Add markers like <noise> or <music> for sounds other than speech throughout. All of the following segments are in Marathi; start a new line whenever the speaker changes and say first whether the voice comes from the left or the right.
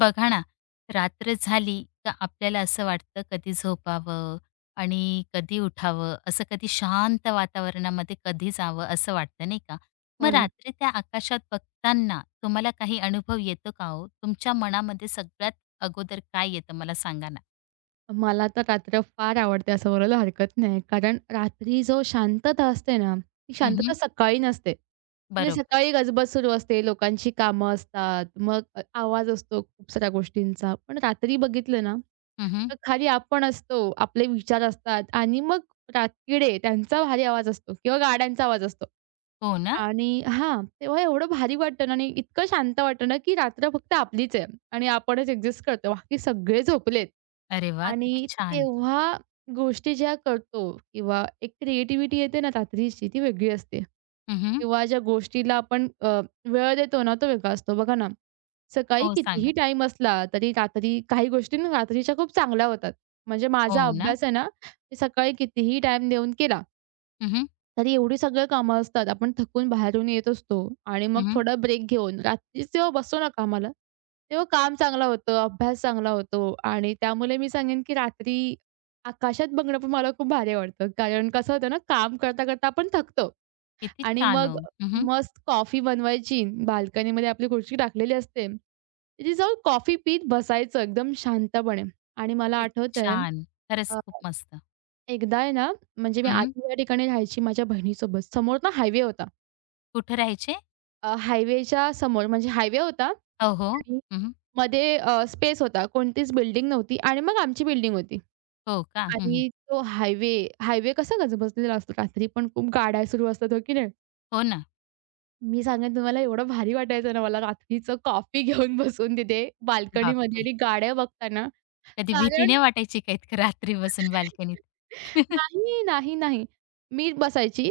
left: बघा ना, रात्र झाली का आपल्याला असं वाटतं कधी झोपावं आणि कधी उठावं, असं कधी शांत वातावरणामध्ये कधी जावं असं वाटतं नाही का? मग
right: हो ना.
left: रात्री त्या आकाशात बघताना तुम्हाला काही अनुभव येतो का हो? तुमच्या मनामध्ये सगळ्यात अगोदर काय येतं मला सांगा ना?
right: मला तर रात्र फार आवडते असं बोलायला हरकत नाही. कारण रात्री जो शांतता असते ना, ती
left: हं,
right: शांतता
left: हं.
right: सकाळी नसते. म्हणजे
left: बरोबर.
right: सकाळी गजबज सुरू असते, लोकांची कामं असतात, मग आवाज असतो खूप साऱ्या गोष्टींचा. पण रात्री बघितलं ना,
left: हं, हं.
right: तर खाली आपण असतो, आपले विचार असतात आणि मग किडे त्यांचा भारी आवाज असतो किंवा गाड्यांचा आवाज असतो.
left: हो ना?
right: आणि हां, तेव्हा एवढं भारी वाटतं ना आणि इतकं शांत वाटतं ना, की रात्र फक्त आपलीच आहे आणि आपणच एक्झिस्ट करतो. बाकी सगळे झोपलेत.
left: अरे वाह! किती
right: आणि
left: छान.
right: तेव्हा गोष्टी ज्या करतो किंवा एक क्रिएटिव्हिटी येते ना रात्रीची ती वेगळी असते.
left: हं,
right: किंवा ज्या गोष्टीला आपण वेळ देतो ना, तो वेगळा असतो. बघा ना, सकाळी
left: हो,
right: कितीही
left: सांगा.
right: टाईम असला तरी रात्री काही गोष्टी ना रात्रीच्या खूप चांगल्या होतात. म्हणजे
left: हो
right: माझा
left: ना?
right: अभ्यास आहे ना, मी सकाळी कितीही टाईम देऊन केला.
left: हं, हं.
right: तरी एवढी सगळी कामं असतात. आपण थकून बाहेरून येत असतो आणि मग थोडा ब्रेक घेऊन रात्रीच जेव्हा बसतो ना कामाला, तेव्हा काम चांगलं होतं, अभ्यास चांगला होतो आणि त्यामुळे मी सांगेन की रात्री आकाशात बघणं पण मला खूप भारी वाटतं. कारण कसं होतं ना, काम करता-करता आपण थकतो
left: किती
right: आणि
left: छान हो.
right: मग
left: हं,
right: मस्त कॉफी बनवायची, बाल्कनीमध्ये आपली खुर्ची टाकलेली असते. तिथे जाऊन कॉफी पीत बसायचं एकदम शांतपणे आणि मला
left: किती
right: आठवतंय
left: छान. खरंच
right: अ
left: खूप मस्त.
right: एकदा आहे ना, म्हणजे मी
left: हं.
right: आधी या ठिकाणी राहायची माझ्या बहिणीसोबत. समोर ना हायवे होता.
left: कुठे राहायचे?
right: हायवेच्या समोर म्हणजे हायवे होता
left: हो, हो.
right: आणि
left: हं,
right: मध्ये स्पेस होता. कोणतीच बिल्डिंग नव्हती आणि मग आमची बिल्डिंग होती.
left: हो का? हं,
right: आणि तो हायवे, हायवे कसा गजबजलेला असतो. रात्री पण खूप गाड्या सुरू असतात, हो की नाही?
left: हो ना.
right: मी सांगेन तुम्हाला एवढं भारी वाटायचं ना मला रात्रीचं कॉफी <laughs> घेऊन बसून तिथे बाल्कनीमध्ये
left: बापरे!
right: आणि गाड्या बघताना.
left: कधी भीती
right: कारण
left: नाही वाटायची का इतकं रात्री बसून बाल्कनीत? <laughs>
right: नाही, नाही, नाही. मी बसायची.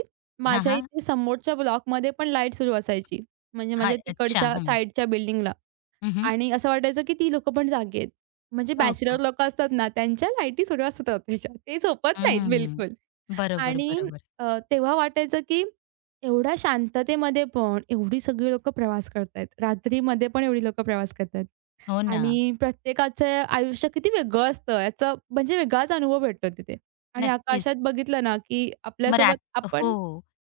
left: हां,
right: माझ्या
left: हां.
right: इथे समोरच्या ब्लॉकमध्ये पण लाईट सुरू असायची. म्हणजे
left: हां,
right: माझ्या
left: अच्छा.
right: तिकडच्या
left: हं.
right: साइडच्या बिल्डिंगला
left: हं, हं.
right: आणि असं वाटायचं, की ती लोकं पण जागी आहेत. म्हणजे
left: हो
right: बॅचलर
left: का?
right: लोकं असतात ना, त्यांच्या लाईटी सुरू असतात त्याच्या. ते झोपत नाहीत
left: हं.
right: बिलकुल.
left: बरोबर,
right: आणि
left: बरोबर.
right: तेव्हा वाटायचं, की एवढ्या शांततेमध्ये पण एवढी सगळी लोकं प्रवास करतायत. रात्रीमध्ये पण एवढी लोकं प्रवास करतायत.
left: हो ना.
right: आणि प्रत्येकाचं आयुष्य किती वेगळं असतं याचा म्हणजे वेगळाच अनुभव भेटतो तिथे. आणि
left: नक्कीच.
right: आकाशात बघितलं ना, की
left: मग रात
right: आपल्यासोबत
left: हो.
right: आपण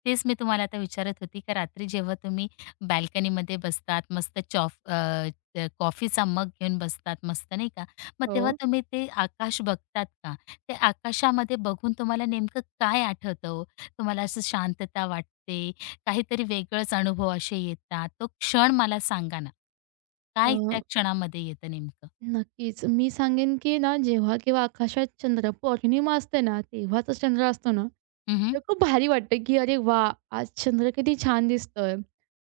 left: तेच मी तुम्हाला आता विचारत होती, का रात्री जेव्हा तुम्ही बाल्कनीमध्ये बसतात, मस्त कॉफीचा मग घेऊन बसतात मस्त नाही का? मग
right: हो.
left: तेव्हा तुम्ही ते आकाश बघतात का? ते आकाशामध्ये बघून तुम्हाला नेमकं काय आठवतं हो? तुम्हाला असं शांतता वाटते, काहीतरी वेगळंच अनुभव असे येतात, तो क्षण मला सांगा ना?
right: अ,
left: काय त्या क्षणामध्ये येतं नेमकं?
right: नक्कीच. मी सांगेन, की ना जेव्हा केव्हा आकाशात चंद्र पौर्णिमा असते ना, तेव्हाचा चंद्र असतो ना,
left: हं,
right: तर खूप भारी वाटतं, की "अरे वाह! आज चंद्र किती छान दिसतोय."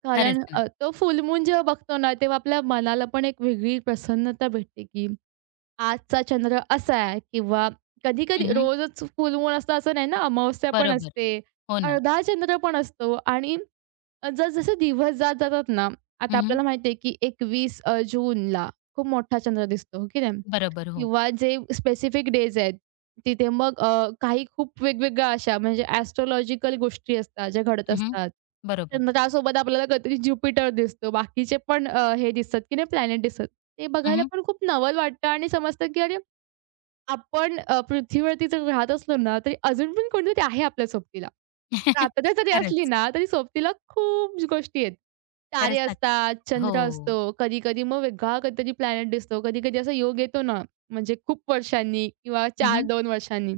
right: कारण
left: खरंच ना.
right: तो फुल मून जेव्हा बघतो ना, तेव्हा आपल्या मनाला पण एक वेगळी प्रसन्नता भेटते, की आजचा चंद्र असा आहे किंवा कधी-कधी
left: हं,
right: रोजच फुल मून असतं असं नाही ना, अमावस्या पण
left: बरोबर.
right: असते.
left: हो ना.
right: अर्धा चंद्र पण असतो आणि जसजसे दिवस जात जातात ना, आता
left: हं,
right: आपल्याला माहिती आहे की 21 जूनला खूप मोठा चंद्र दिसतो, हो की नाही?
left: बरोबर. हो.
right: किंवा जे स्पेसिफिक डेज आहेत तिथे मग काही खूप वेगवेगळ्या अशा म्हणजे एस्ट्रोलॉजिकल गोष्टी असतात ज्या घडत
left: हं,
right: असतात.
left: बरोबर.
right: चंद्रासोबत आपल्याला कधीतरी ज्युपिटर दिसतो. बाकीचे पण हे दिसतात की नाही प्लॅनेट दिसतात. ते बघायला
left: हं,
right: पण खूप नवल वाटतं आणि समजतं की अरे आपण पृथ्वीवरती जर राहत असलो ना, तरी अजून पण कोणीतरी आहे आपल्या सोबतीला.
left: <laughs>
right: प्रार्थना जरी असली
left: खरंच,
right: ना, तरी सोबतीला खूप गोष्टी आहेत. तारे
left: खरंच ना.
right: असतात,
left: हो.
right: चंद्र असतो, कधी-कधी मग वेगळा कधीतरी प्लॅनेट दिसतो. कधी-कधी असा योग येतो ना, म्हणजे खूप वर्षांनी किंवा
left: हं, हं.
right: 4-2 वर्षांनी,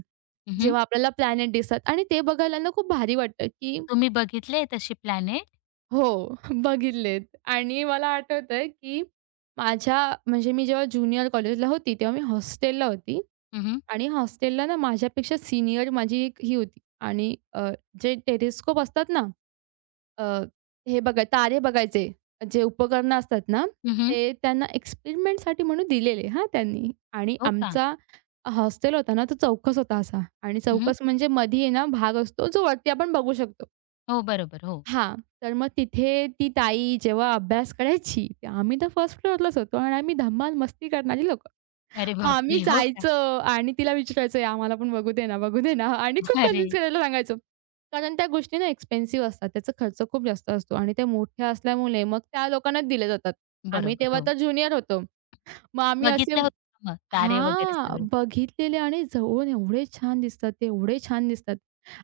right: जेव्हा आपल्याला प्लॅनेट दिसतात आणि ते बघायला ना खूप भारी वाटतं, की
left: तुम्ही बघितले तशी प्लॅनेट?
right: हो, <laughs> बघितलेत. आणि मला आठवतंय, की माझ्या म्हणजे मी जेव्हा ज्युनियर कॉलेजला होती, तेव्हा मी हॉस्टेलला होती.
left: हं, हं.
right: आणि हॉस्टेलला ना माझ्यापेक्षा सीनियर माझी एक ही होती आणि जे टेलिस्कोप असतात ना, अ, हे बघा तारे बघायचे जे उपकरणं असतात ना, ते त्यांना एक्सपेरिमेंटसाठी म्हणून दिलेले हां त्यांनी. आणि
left: हो का?
right: आमचा हॉस्टेल होता ना, तो चौकस होता असा आणि
left: हं,
right: चौकोस म्हणजे मधी आहे ना भाग असतो जो वरती आपण बघू शकतो.
left: हो, बरोबर. हो.
right: हां, तर मग तिथे ती ताई जेव्हा अभ्यास करायची, आम्ही तर फर्स्ट फ्लोअरलाच होतो आणि आम्ही धमाल मस्ती करणारी लोकं.
left: अरे
right: हां, मी
left: बापरे! हो का?
right: जायचं आणि तिला विचारायचं, "ए, आम्हाला पण बघू दे ना, बघू दे ना" आणि
left: <laughs>
right: खूप
left: अरे
right: कन्विन्स करायला सांगायचो. कारण त्या गोष्टी ना एक्सपेन्सिव्ह असतात. त्याचा खर्च खूप जास्त असतो आणि त्या मोठ्या असल्यामुळे मग त्या लोकांनाच दिल्या जातात. आम्ही
left: बरोबर.
right: तेव्हा
left: हो.
right: तर ज्युनियर होतो. मग आम्ही असे
left: बघितल्या होत्या का मग तारे वगैरे
right: हां,
left: सगळे?
right: बघितलेले आणि जवळून एवढे छान दिसतात ते, एवढे छान दिसतात.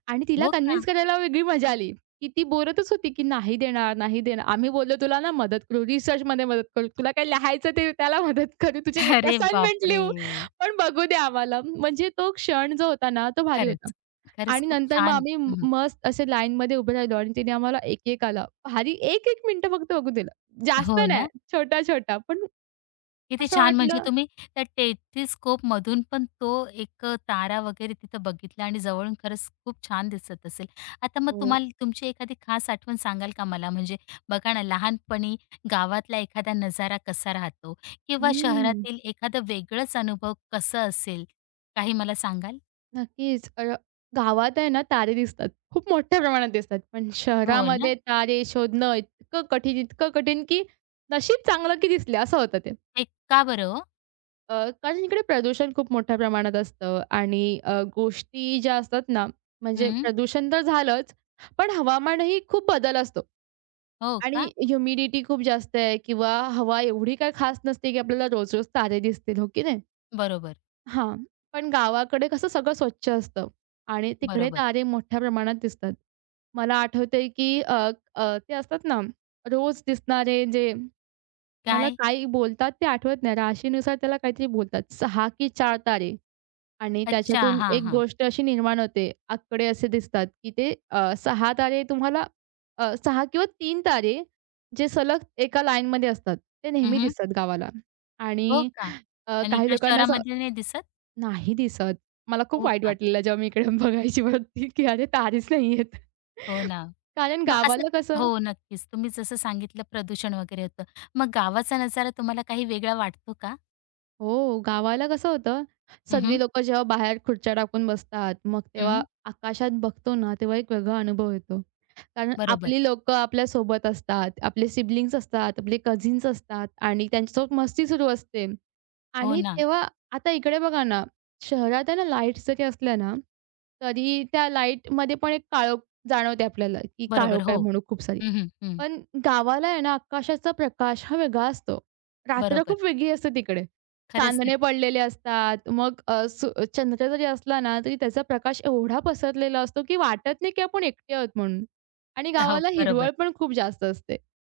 right: आणि तिला
left: हो का?
right: कन्विन्स करायला वेगळी मजा आली, की ती बोलतच होती, की "नाही देणार, नाही देणार." आम्ही बोललो, "तुला ना मदत करू, रिसर्चमध्ये मदत करू, तुला काय लिहायचं ते त्याला मदत करू, तुझे
left: <laughs> अरे
right: असाइनमेंट
left: बापरे!
right: लिहू, पण बघू दे आम्हाला." म्हणजे तो क्षण जो होता ना, तो भारी होता.
left: खरंच. खरंच
right: आणि
left: खूप
right: नंतर मग
left: छान.
right: आम्ही
left: हं,
right: मस्त असे लाईनमध्ये उभे राहिलो आणि तिने आम्हाला एक-एक आला. भारी 1-1 मिनिटं फक्त बघू दिलं. जास्त
left: हो
right: नाही,
left: ना?
right: छोटा-छोटा, पण
left: किती
right: असं
left: छान! म्हणजे
right: वाटलं
left: तुम्ही त्या टेलिस्कोप मधून पण तो एक तारा वगैरे तिथं बघितला आणि जवळून खरंच खूप छान दिसत असेल. आता मग
right: हो.
left: तुम्हाला तुमची एखादी खास आठवण सांगाल का मला? म्हणजे बघा ना, लहानपणी गावातला एखादा नजारा कसा राहतो किंवा
right: हं.
left: शहरातील एखादा वेगळाच अनुभव कसा असेल? काही मला सांगाल?
right: नक्कीच. गावात आहे ना तारे दिसतात. खूप मोठ्या प्रमाणात दिसतात. पण
left: हो ना?
right: शहरामध्ये तारे शोधणं इतकं कठीण, इतकं कठीण, की नशीब चांगलं की दिसले असं होतं ते.
left: ते का बरं हो?
right: अ, कारण इकडे प्रदूषण खूप मोठ्या प्रमाणात असतं आणि गोष्टी ज्या असतात ना, म्हणजे
left: हं.
right: प्रदूषण तर झालंच, पण हवामानही खूप बदल असतो
left: हो
right: आणि
left: का?
right: ह्युमिडिटी खूप जास्त आहे किंवा हवा एवढी काही खास नसते, की आपल्याला रोज-रोज तारे दिसतील, हो की नाही?
left: बरोबर,
right: हां, पण गावाकडे कसं सगळं स्वच्छ असतं आणि तिकडे
left: बरोबर.
right: तारे मोठ्या प्रमाणात दिसतात. मला आठवतंय की अ, अ, ते असतात ना, रोज दिसणारे जे मला
left: काय?
right: काही बोलतात ते आठवत नाही. राशीनुसार त्याला काहीतरी बोलतात. सहा की 4 तारे आणि
left: अच्छा.
right: त्याच्यातून
left: हां,
right: एक
left: हां.
right: गोष्ट अशी निर्माण होते. आकडे असे दिसतात की ते 6 तारे तुम्हाला 6 किंवा 3 तारे जे सलग एका लाईनमध्ये असतात, ते नेहमी
left: हं,
right: दिसतात गावाला
left: हो
right: आणि
left: का? आणि
right: काही
left: इकडे
right: लोकांना
left: शहरामध्ये नाही दिसत?
right: नाही दिसत. मला खूप
left: हो
right: वाईट
left: का?
right: वाटलेलं जेव्हा मी इकडे <laughs> बघायची वरती, की अरे तारेच नाहीयेत.
left: हो ना.
right: कारण
left: मग असं
right: गावाला
left: क-
right: कसं
left: हो, नक्कीच. तुम्ही जसं सांगितलं प्रदूषण वगैरे होतं. मग गावाचा नजारा तुम्हाला काही वेगळा वाटतो का?
right: हो, गावाला कसं होतं,
left: हं,
right: सगळी
left: हं.
right: लोकं जेव्हा बाहेर खुर्च्या टाकून बसतात, मग तेव्हा आकाशात बघतो ना, तेव्हा एक वेगळा अनुभव येतो. कारण
left: बरोबर.
right: आपली लोकं आपल्यासोबत असतात, आपले सिबलिंग्स असतात, आपले कझिन्स असतात आणि त्यांच्यासोबत मस्ती सुरू असते.
left: हो
right: आणि
left: ना.
right: तेव्हा आता इकडे बघा ना, शहरात आहे ना, लाईट्स जरी असल्या ना, तरी त्या लाईटमध्ये पण एक काळोख जाणवते आपल्याला, की
left: बरोबर.
right: काळोख आहे
left: हो.
right: म्हणून खूप सारी.
left: हं, हं. हं.
right: पण गावाला आहे ना आकाशाचा प्रकाश हा वेगळा असतो. रात्र
left: बरोबर.
right: खूप वेगळी असते तिकडे.
left: खरंच न
right: चांदणे पडलेले असतात. मग अ, सु चंद्र जरी असला ना, तरी त्याचा प्रकाश एवढा पसरलेला असतो, की वाटत नाही की आपण एकटे आहोत म्हणून. आणि
left: हो,
right: गावाला
left: बरोबर.
right: हिरवळ पण खूप जास्त असते.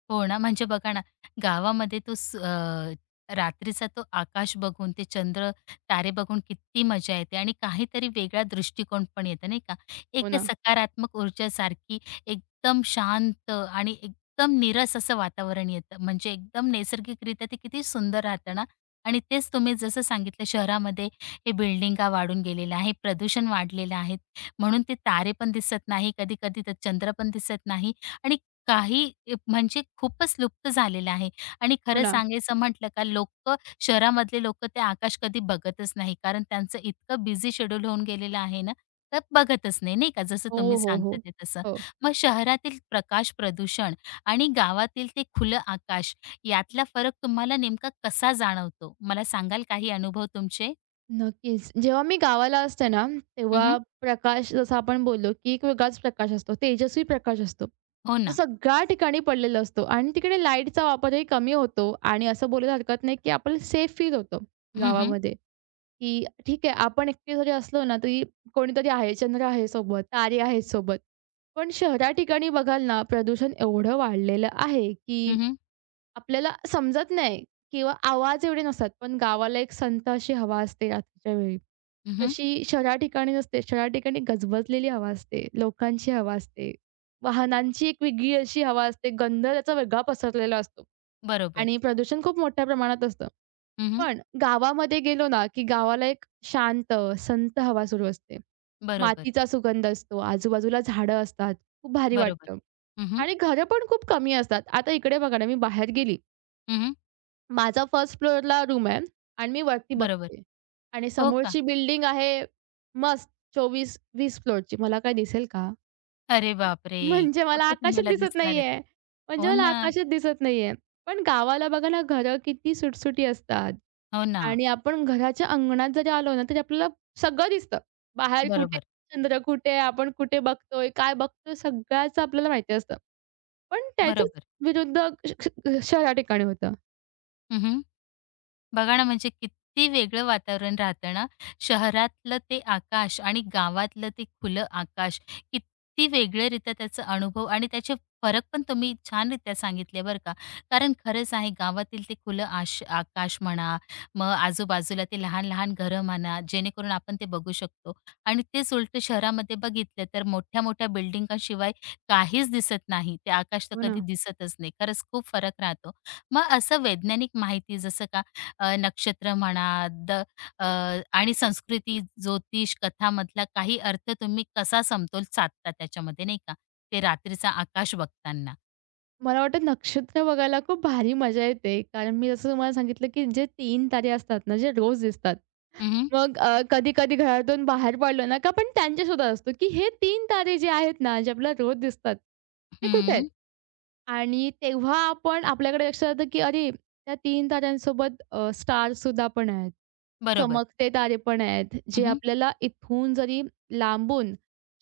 left: हो ना, म्हणजे बघा ना, गावामध्ये तो रात्रीचा तो आकाश बघून, ते चंद्र, तारे बघून किती मजा येते आणि काहीतरी वेगळा दृष्टिकोन पण येतो, नाही का?
right: हो
left: एक
right: ना,
left: सकारात्मक ऊर्जासारखी एकदम शांत आणि एकदम नीरस असं वातावरण येतं. म्हणजे एकदम नैसर्गिकरित्या ते किती सुंदर राहतं ना आणि तेच तुम्ही जसं सांगितलं शहरामध्ये हे बिल्डिंगा वाढून गेलेल्या आहे, प्रदूषण वाढलेलं आहे, म्हणून ते तारे पण दिसत नाही, कधी-कधी तर चंद्र पण दिसत नाही आणि काही म्हणजे खूपच लुप्त झालेलं आहे आणि
right: हो
left: खरं
right: ना.
left: सांगायचं म्हटलं का लोकं शहरामधले लोक ते आकाश कधी बघतच नाही. कारण त्यांचं इतकं बिझी शेड्यूल होऊन गेलेलं आहे ना, तर बघतच नाही, नाही का? जसं
right: हो,
left: तुम्ही
right: हो,
left: सांगता
right: हो.
left: ते तसं.
right: हो.
left: मग शहरातील प्रकाश प्रदूषण आणि गावातील ते खुलं आकाश यातला फरक तुम्हाला नेमका कसा जाणवतो? मला सांगाल काही अनुभव तुमचे?
right: नक्कीच. जेव्हा मी गावाला असते ना, तेव्हा
left: हं,
right: प्रकाश जसं आपण बोललो, की एक वेगळाच प्रकाश असतो, तेजस्वी प्रकाश असतो.
left: हो
right: तो
left: ना.
right: सगळ्या ठिकाणी पडलेला असतो आणि तिकडे लाईटचा वापरही कमी होतो आणि असं बोलायला हरकत नाही, की आपल्याला सेफ फील होतं
left: हं, हं.
right: गावामध्ये, की ठीक आहे आपण एकटे जरी असलो ना, तरी कोणीतरी आहे, चंद्र आहे सोबत, तारे आहेत सोबत. पण शहरा ठिकाणी बघाल ना, प्रदूषण एवढं वाढलेलं आहे, की
left: हं,
right: आपल्याला समजत नाही किंवा आवाज एवढे नसतात. पण गावाला एक संथ अशी हवा असते रात्रीच्या वेळी. तशी शहरा ठिकाणी नसते. शहरा ठिकाणी गजबजलेली हवा असते, लोकांची हवा असते, वाहनांची एक वेगळी अशी हवा असते, गंध त्याचा वेगळा पसरलेला असतो
left: बरोबर.
right: आणि प्रदूषण खूप मोठ्या प्रमाणात असतं.
left: हं,
right: पण गावामध्ये गेलो ना, की गावाला एक शांत, संथ हवा सुरू असते.
left: बरोबर,
right: मातीचा सुगंध असतो, आजूबाजूला झाडं असतात, खूप भारी
left: बरोबर.
right: वाटतं
left: हं, हं.
right: आणि घरं पण खूप कमी असतात. आता इकडे बघा ना, मी बाहेर गेली माझा फर्स्ट फ्लोअरला रूम आहे आणि मी वरती
left: बरोबर.
right: बघते आणि
left: हो का?
right: समोरची बिल्डिंग आहे मस्त 24-20 फ्लोअरची. मला काय दिसेल का?
left: अरे बापरे!
right: <laughs> म्हणजे मला
left: कुठं
right: आकाशच
left: तुम्हाला
right: दिसत
left: दिसणार आहे
right: नाहीये.
left: ते?
right: म्हणजे
left: हो
right: मला
left: ना,
right: आकाशच दिसत नाहीये. पण गावाला बघा ना घरं किती सुटसुटी असतात
left: हो ना.
right: आणि आपण घराच्या अंगणात जरी आलो ना, तरी आपल्याला सगळं दिसतं. बाहेर कुठे
left: बरोबर,
right: चंद्र कुठे, आपण कुठे बघतोय, काय बघतोय, सगळ्याचं आपल्याला माहिती असतं. पण त्याच्याच
left: बरोबर.
right: विरुद्ध श श शहरा ठिकाणी होतं.
left: हं, बघा ना, म्हणजे किती वेगळं वातावरण राहतं ना. शहरातलं ते आकाश आणि गावातलं ते खुलं आकाश. किती वेगळ्यारीत्या त्याचा अनुभव आणि त्याचे फरक पण तुम्ही छानरीत्या सांगितले बरं का. कारण खरंच आहे गावातील ते खुलं आकाश म्हणा, मग आजूबाजूला ते लहान-लहान घरं म्हणा, जेणेकरून आपण ते बघू शकतो आणि तेच उलटं शहरामध्ये बघितलं तर मोठ्या-मोठ्या बिल्डिंगाशिवाय काहीच दिसत नाही. ते आकाश तर
right: हो
left: कधी
right: ना.
left: दिसतच नाही. खरंच खूप फरक राहतो. मग असं वैज्ञानिक माहिती जसं नक्षत्र म्हणा द अ, आणि संस्कृती, ज्योतिष, कथामधला काही अर्थ तुम्ही कसा समतोल साधता त्याच्यामध्ये नाही का? ते रात्रीचा आकाश बघताना.
right: मला वाटतं नक्षत्र बघायला खूप भारी मजा येते. कारण मी जसं तुम्हाला सांगितलं, की जे तीन तारे असतात ना, जे रोज दिसतात.
left: हं, हं.
right: मग कधी-कधी घरातून बाहेर पडलो ना, का आपण त्यांच्या शोधात असतो, की हे तीन तारे जे आहेत ना, जे आपल्याला रोज दिसतात, ते कुठे आहेत? आणि तेव्हा आपण आपल्याकडे लक्षात येतं, की अरे, त्या 3 ताऱ्यांसोबत स्टारसुद्धा पण आहेत.
left: बरोबर.
right: चमकते तारे पण आहेत, जे
left: हं,
right: आपल्याला इथून जरी लांबून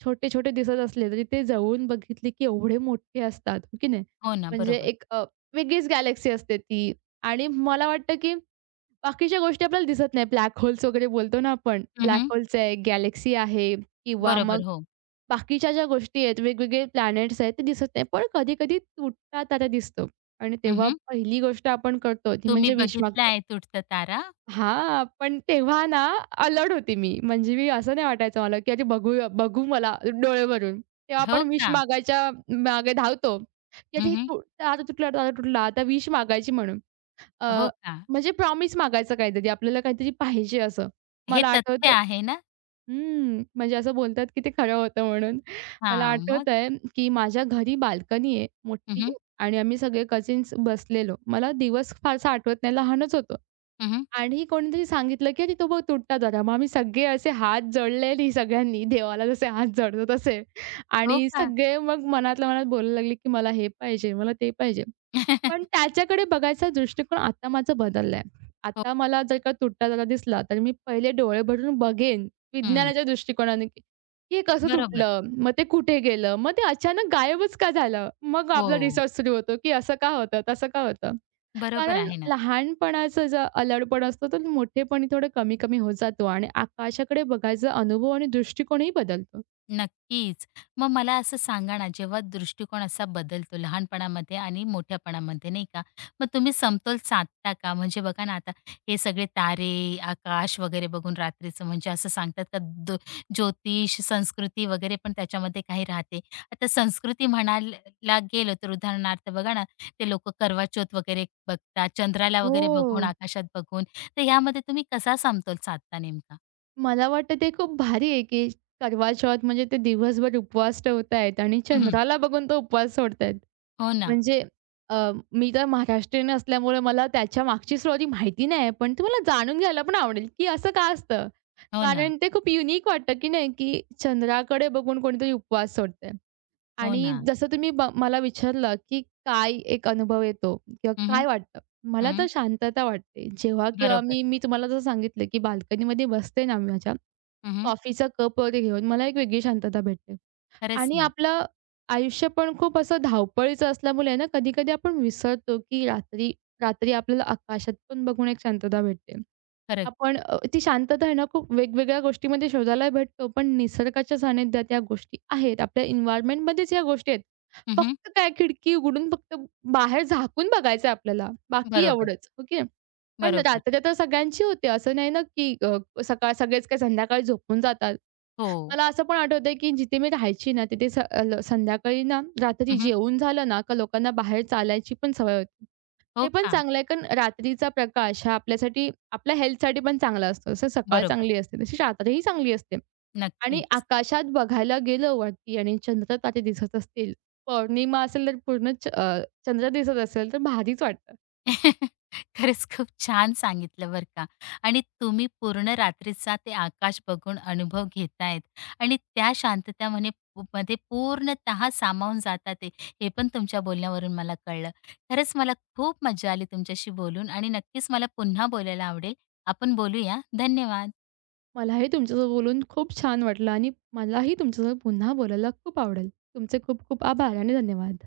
right: छोटे-छोटे दिसत असले, तरी ते जवळून बघितले, की एवढे मोठे असतात, हो की नाही?
left: हो ना,
right: म्हणजे
left: बरोबर.
right: एक वेगळीच गॅलेक्सी असते ती आणि मला वाटतं, की बाकीच्या गोष्टी आपल्याला दिसत नाही. ब्लॅक होल्स वगैरे बोलतो ना आपण.
left: हं,
right: ब्लॅक होल्स आहे, गॅलेक्सी आहे किंवा मग
left: बरोबर, हो.
right: बाकीच्या ज्या गोष्टी आहेत, वेगवेगळे प्लॅनेट्स आहेत, ते दिसत नाही. पण कधी-कधी तुटता तारा दिसतो आणि तेव्हा
left: हं,
right: पहिली गोष्ट आपण करतो ती
left: तुम्ही
right: म्हणजे विश
left: बघितला
right: मागतो.
left: आहे तुटता तारा?
right: हां, पण तेव्हा ना अलर्ट होती मी. म्हणजे मी असं नाही वाटायचं मला, की "अरे बघूया बघू मला डोळे भरून." तेव्हा आपण
left: हो
right: विश
left: का?
right: मागायच्या मागे धावतो, की "अरे
left: हं,
right: तू तारा तुटला, तारा तुटला." आता विश मागायची म्हणून. अ,
left: हो का?
right: म्हणजे प्रॉमिस मागायचं काहीतरी, आपल्याला काहीतरी पाहिजे असं.
left: हे
right: मला
left: तथ्य
right: आठवतं
left: आहे ना?
right: हम्म, म्हणजे असं बोलतात की ते खरं होतं म्हणून. मला
left: हां, मग?
right: आठवतंय की माझ्या घरी बाल्कनी आहे
left: हं,
right: मोठी
left: हं.
right: आणि आम्ही सगळे कझिन्स बसलेलो. मला दिवस फारसा आठवत नाही, लहानच होतो आणि कोणीतरी सांगितलं की "अरे, तो बघ तुटला जरा." मग आम्ही सगळे असे हात जोडलेले सगळ्यांनी देवाला जसे हात जोडतो तसे
left: हो
right: आणि
left: का?
right: सगळे मग मनातल्या मनात बोलायला लागले की "मला हे पाहिजे, मला ते पाहिजे." पण
left: <laughs>
right: त्याच्याकडे बघायचा दृष्टिकोन आता माझा बदललाय.
left: हो.
right: आता मला जर का तुटता तारा दिसला, तर मी पहिले डोळे भरून बघेन
left: हं.
right: विज्ञानाच्या दृष्टिकोनाने, की हे कसं
left: बरोबर.
right: तुटलं? मग ते कुठे गेलं? मग ते अचानक गायबच का झालं? मग आपला
left: हो.
right: रिसर्च सुरू होतो, की असं का होतं? तसं का होतं?
left: बरोबर
right: कारण
left: आहे ना.
right: लहानपणाचं जो अल्लडपण असतो, तो मोठेपणी थोडं कमी-कमी होत जातो आणि आकाशाकडे बघायचा अनुभव आणि दृष्टिकोनही बदलतो.
left: नक्कीच. मग मला असं सांगा ना, जेव्हा दृष्टिकोन असा बदलतो लहानपणामध्ये आणि मोठ्यापणामध्ये नाही का, मग तुम्ही समतोल साधता का? म्हणजे बघा ना, आता हे सगळे तारे, आकाश वगैरे बघून रात्रीचं म्हणजे असं सांगतात का द ज्योतिष, संस्कृती वगैरे पण त्याच्यामध्ये काही राहते. आता संस्कृती म्हणायला गेलो तर उदाहरणार्थ बघा ना, ते लोकं करवा वगैरे बघतात, चंद्राला
right: हो.
left: वगैरे बघून, आकाशात बघून. तर ह्यामध्ये तुम्ही कसा समतोल साधता नेमका?
right: मला वाटतं ते खूप भारी आहे, की करवा चौथ म्हणजे ते दिवसभर उपवास ठेवतायत आणि
left: हं,
right: चंद्राला बघून तो उपवास सोडतायत.
left: हो ना,
right: म्हणजे अ, मी तर महाराष्ट्रीयन असल्यामुळे मला त्याच्या मागची स्टोरी माहिती नाही पण ती मला जाणून घ्यायला पण आवडेल, की असं का असतं?
left: हो ना,
right: कारण ते खूप युनिक वाटतं, की नाही, की चंद्राकडे बघून कोणीतरी उपवास सोडतंय.
left: हो
right: आणि
left: ना.
right: जसं तुम्ही मला विचारलं, की काय एक अनुभव येतो किंवा काय वाटतं? मला तर
left: हं,
right: शांतता वाटते. जेव्हा किंवा
left: बरोबर.
right: मी मी तुम्हाला जसं सांगितलं, की बाल्कनीमध्ये बसते ना माझ्या,
left: हं, हं.
right: कॉफीचा कप वगैरे घेऊन मला एक वेगळी शांतता भेटते.
left: खरंच
right: आणि
left: ना.
right: आपलं आयुष्य पण खूप असं धावपळीचं असल्यामुळे आहे ना, कधी-कधी आपण विसरतो, की रात्री रात्री आपल्याला आकाशात पण बघून एक शांतता भेटते.
left: खरंच.
right: आपण ती शांतता आहे ना, खूप वेगवेगळ्या गोष्टीमध्ये शोधायला भेटतो, पण निसर्गाच्या सानिध्यात या गोष्टी आहेत. आपल्या एन्व्हायर्नमेंटमध्येच या गोष्टी आहेत.
left: हं,
right: फक्त काय खिडकी उघडून फक्त बाहेर झाकून बघायचं आपल्याला, बाकी
left: बरोबर,
right: एवढंच. ओके. कारण
left: बरोबर.
right: रात्र तर सगळ्यांची होते. असं नाही ना, की सकाळ सगळेच काय संध्याकाळी झोपून जातात.
left: हो.
right: मला असं पण आठवतंय, की जिथे मी राहायची ना, तिथे स अ, ल संध्याकाळी ना, रात्री
left: हं,
right: जेवून झालं ना, का लोकांना बाहेर चालायची पण सवय होती. ते
left: हो
right: पण
left: का?
right: चांगलं आहे, कारण रात्रीचा प्रकाश हा आपल्यासाठी आपल्या हेल्थसाठी पण चांगला असतो. जसं सकाळ
left: बरोबर.
right: चांगली असते, तशी रात्रही चांगली असते. आणि
left: नक्कीच.
right: आकाशात बघायला गेलो वरती आणि चंद्रतारे दिसत असतील, पौर्णिमा असेल तर पूर्ण चंद्र दिसत असेल तर भारीच वाटतं.
left: <laughs> खरंच खूप छान सांगितलं बरं का आणि तुम्ही पूर्ण रात्रीचा ते आकाश बघून अनुभव घेतायत आणि त्या शांततामध्ये मध्ये पूर्णतः सामावून जातात ते, हे पण तुमच्या बोलण्यावरून मला कळलं. खरंच मला खूप मजा आली तुमच्याशी बोलून आणि नक्कीच मला पुन्हा बोलायला आवडेल. आपण बोलूया. धन्यवाद.
right: मलाही तुमच्यासोबत बोलून खूप छान वाटलं आणि मलाही तुमच्यासोबत पुन्हा बोलायला खूप आवडेल. तुमचे खूप खूप आभार आणि धन्यवाद.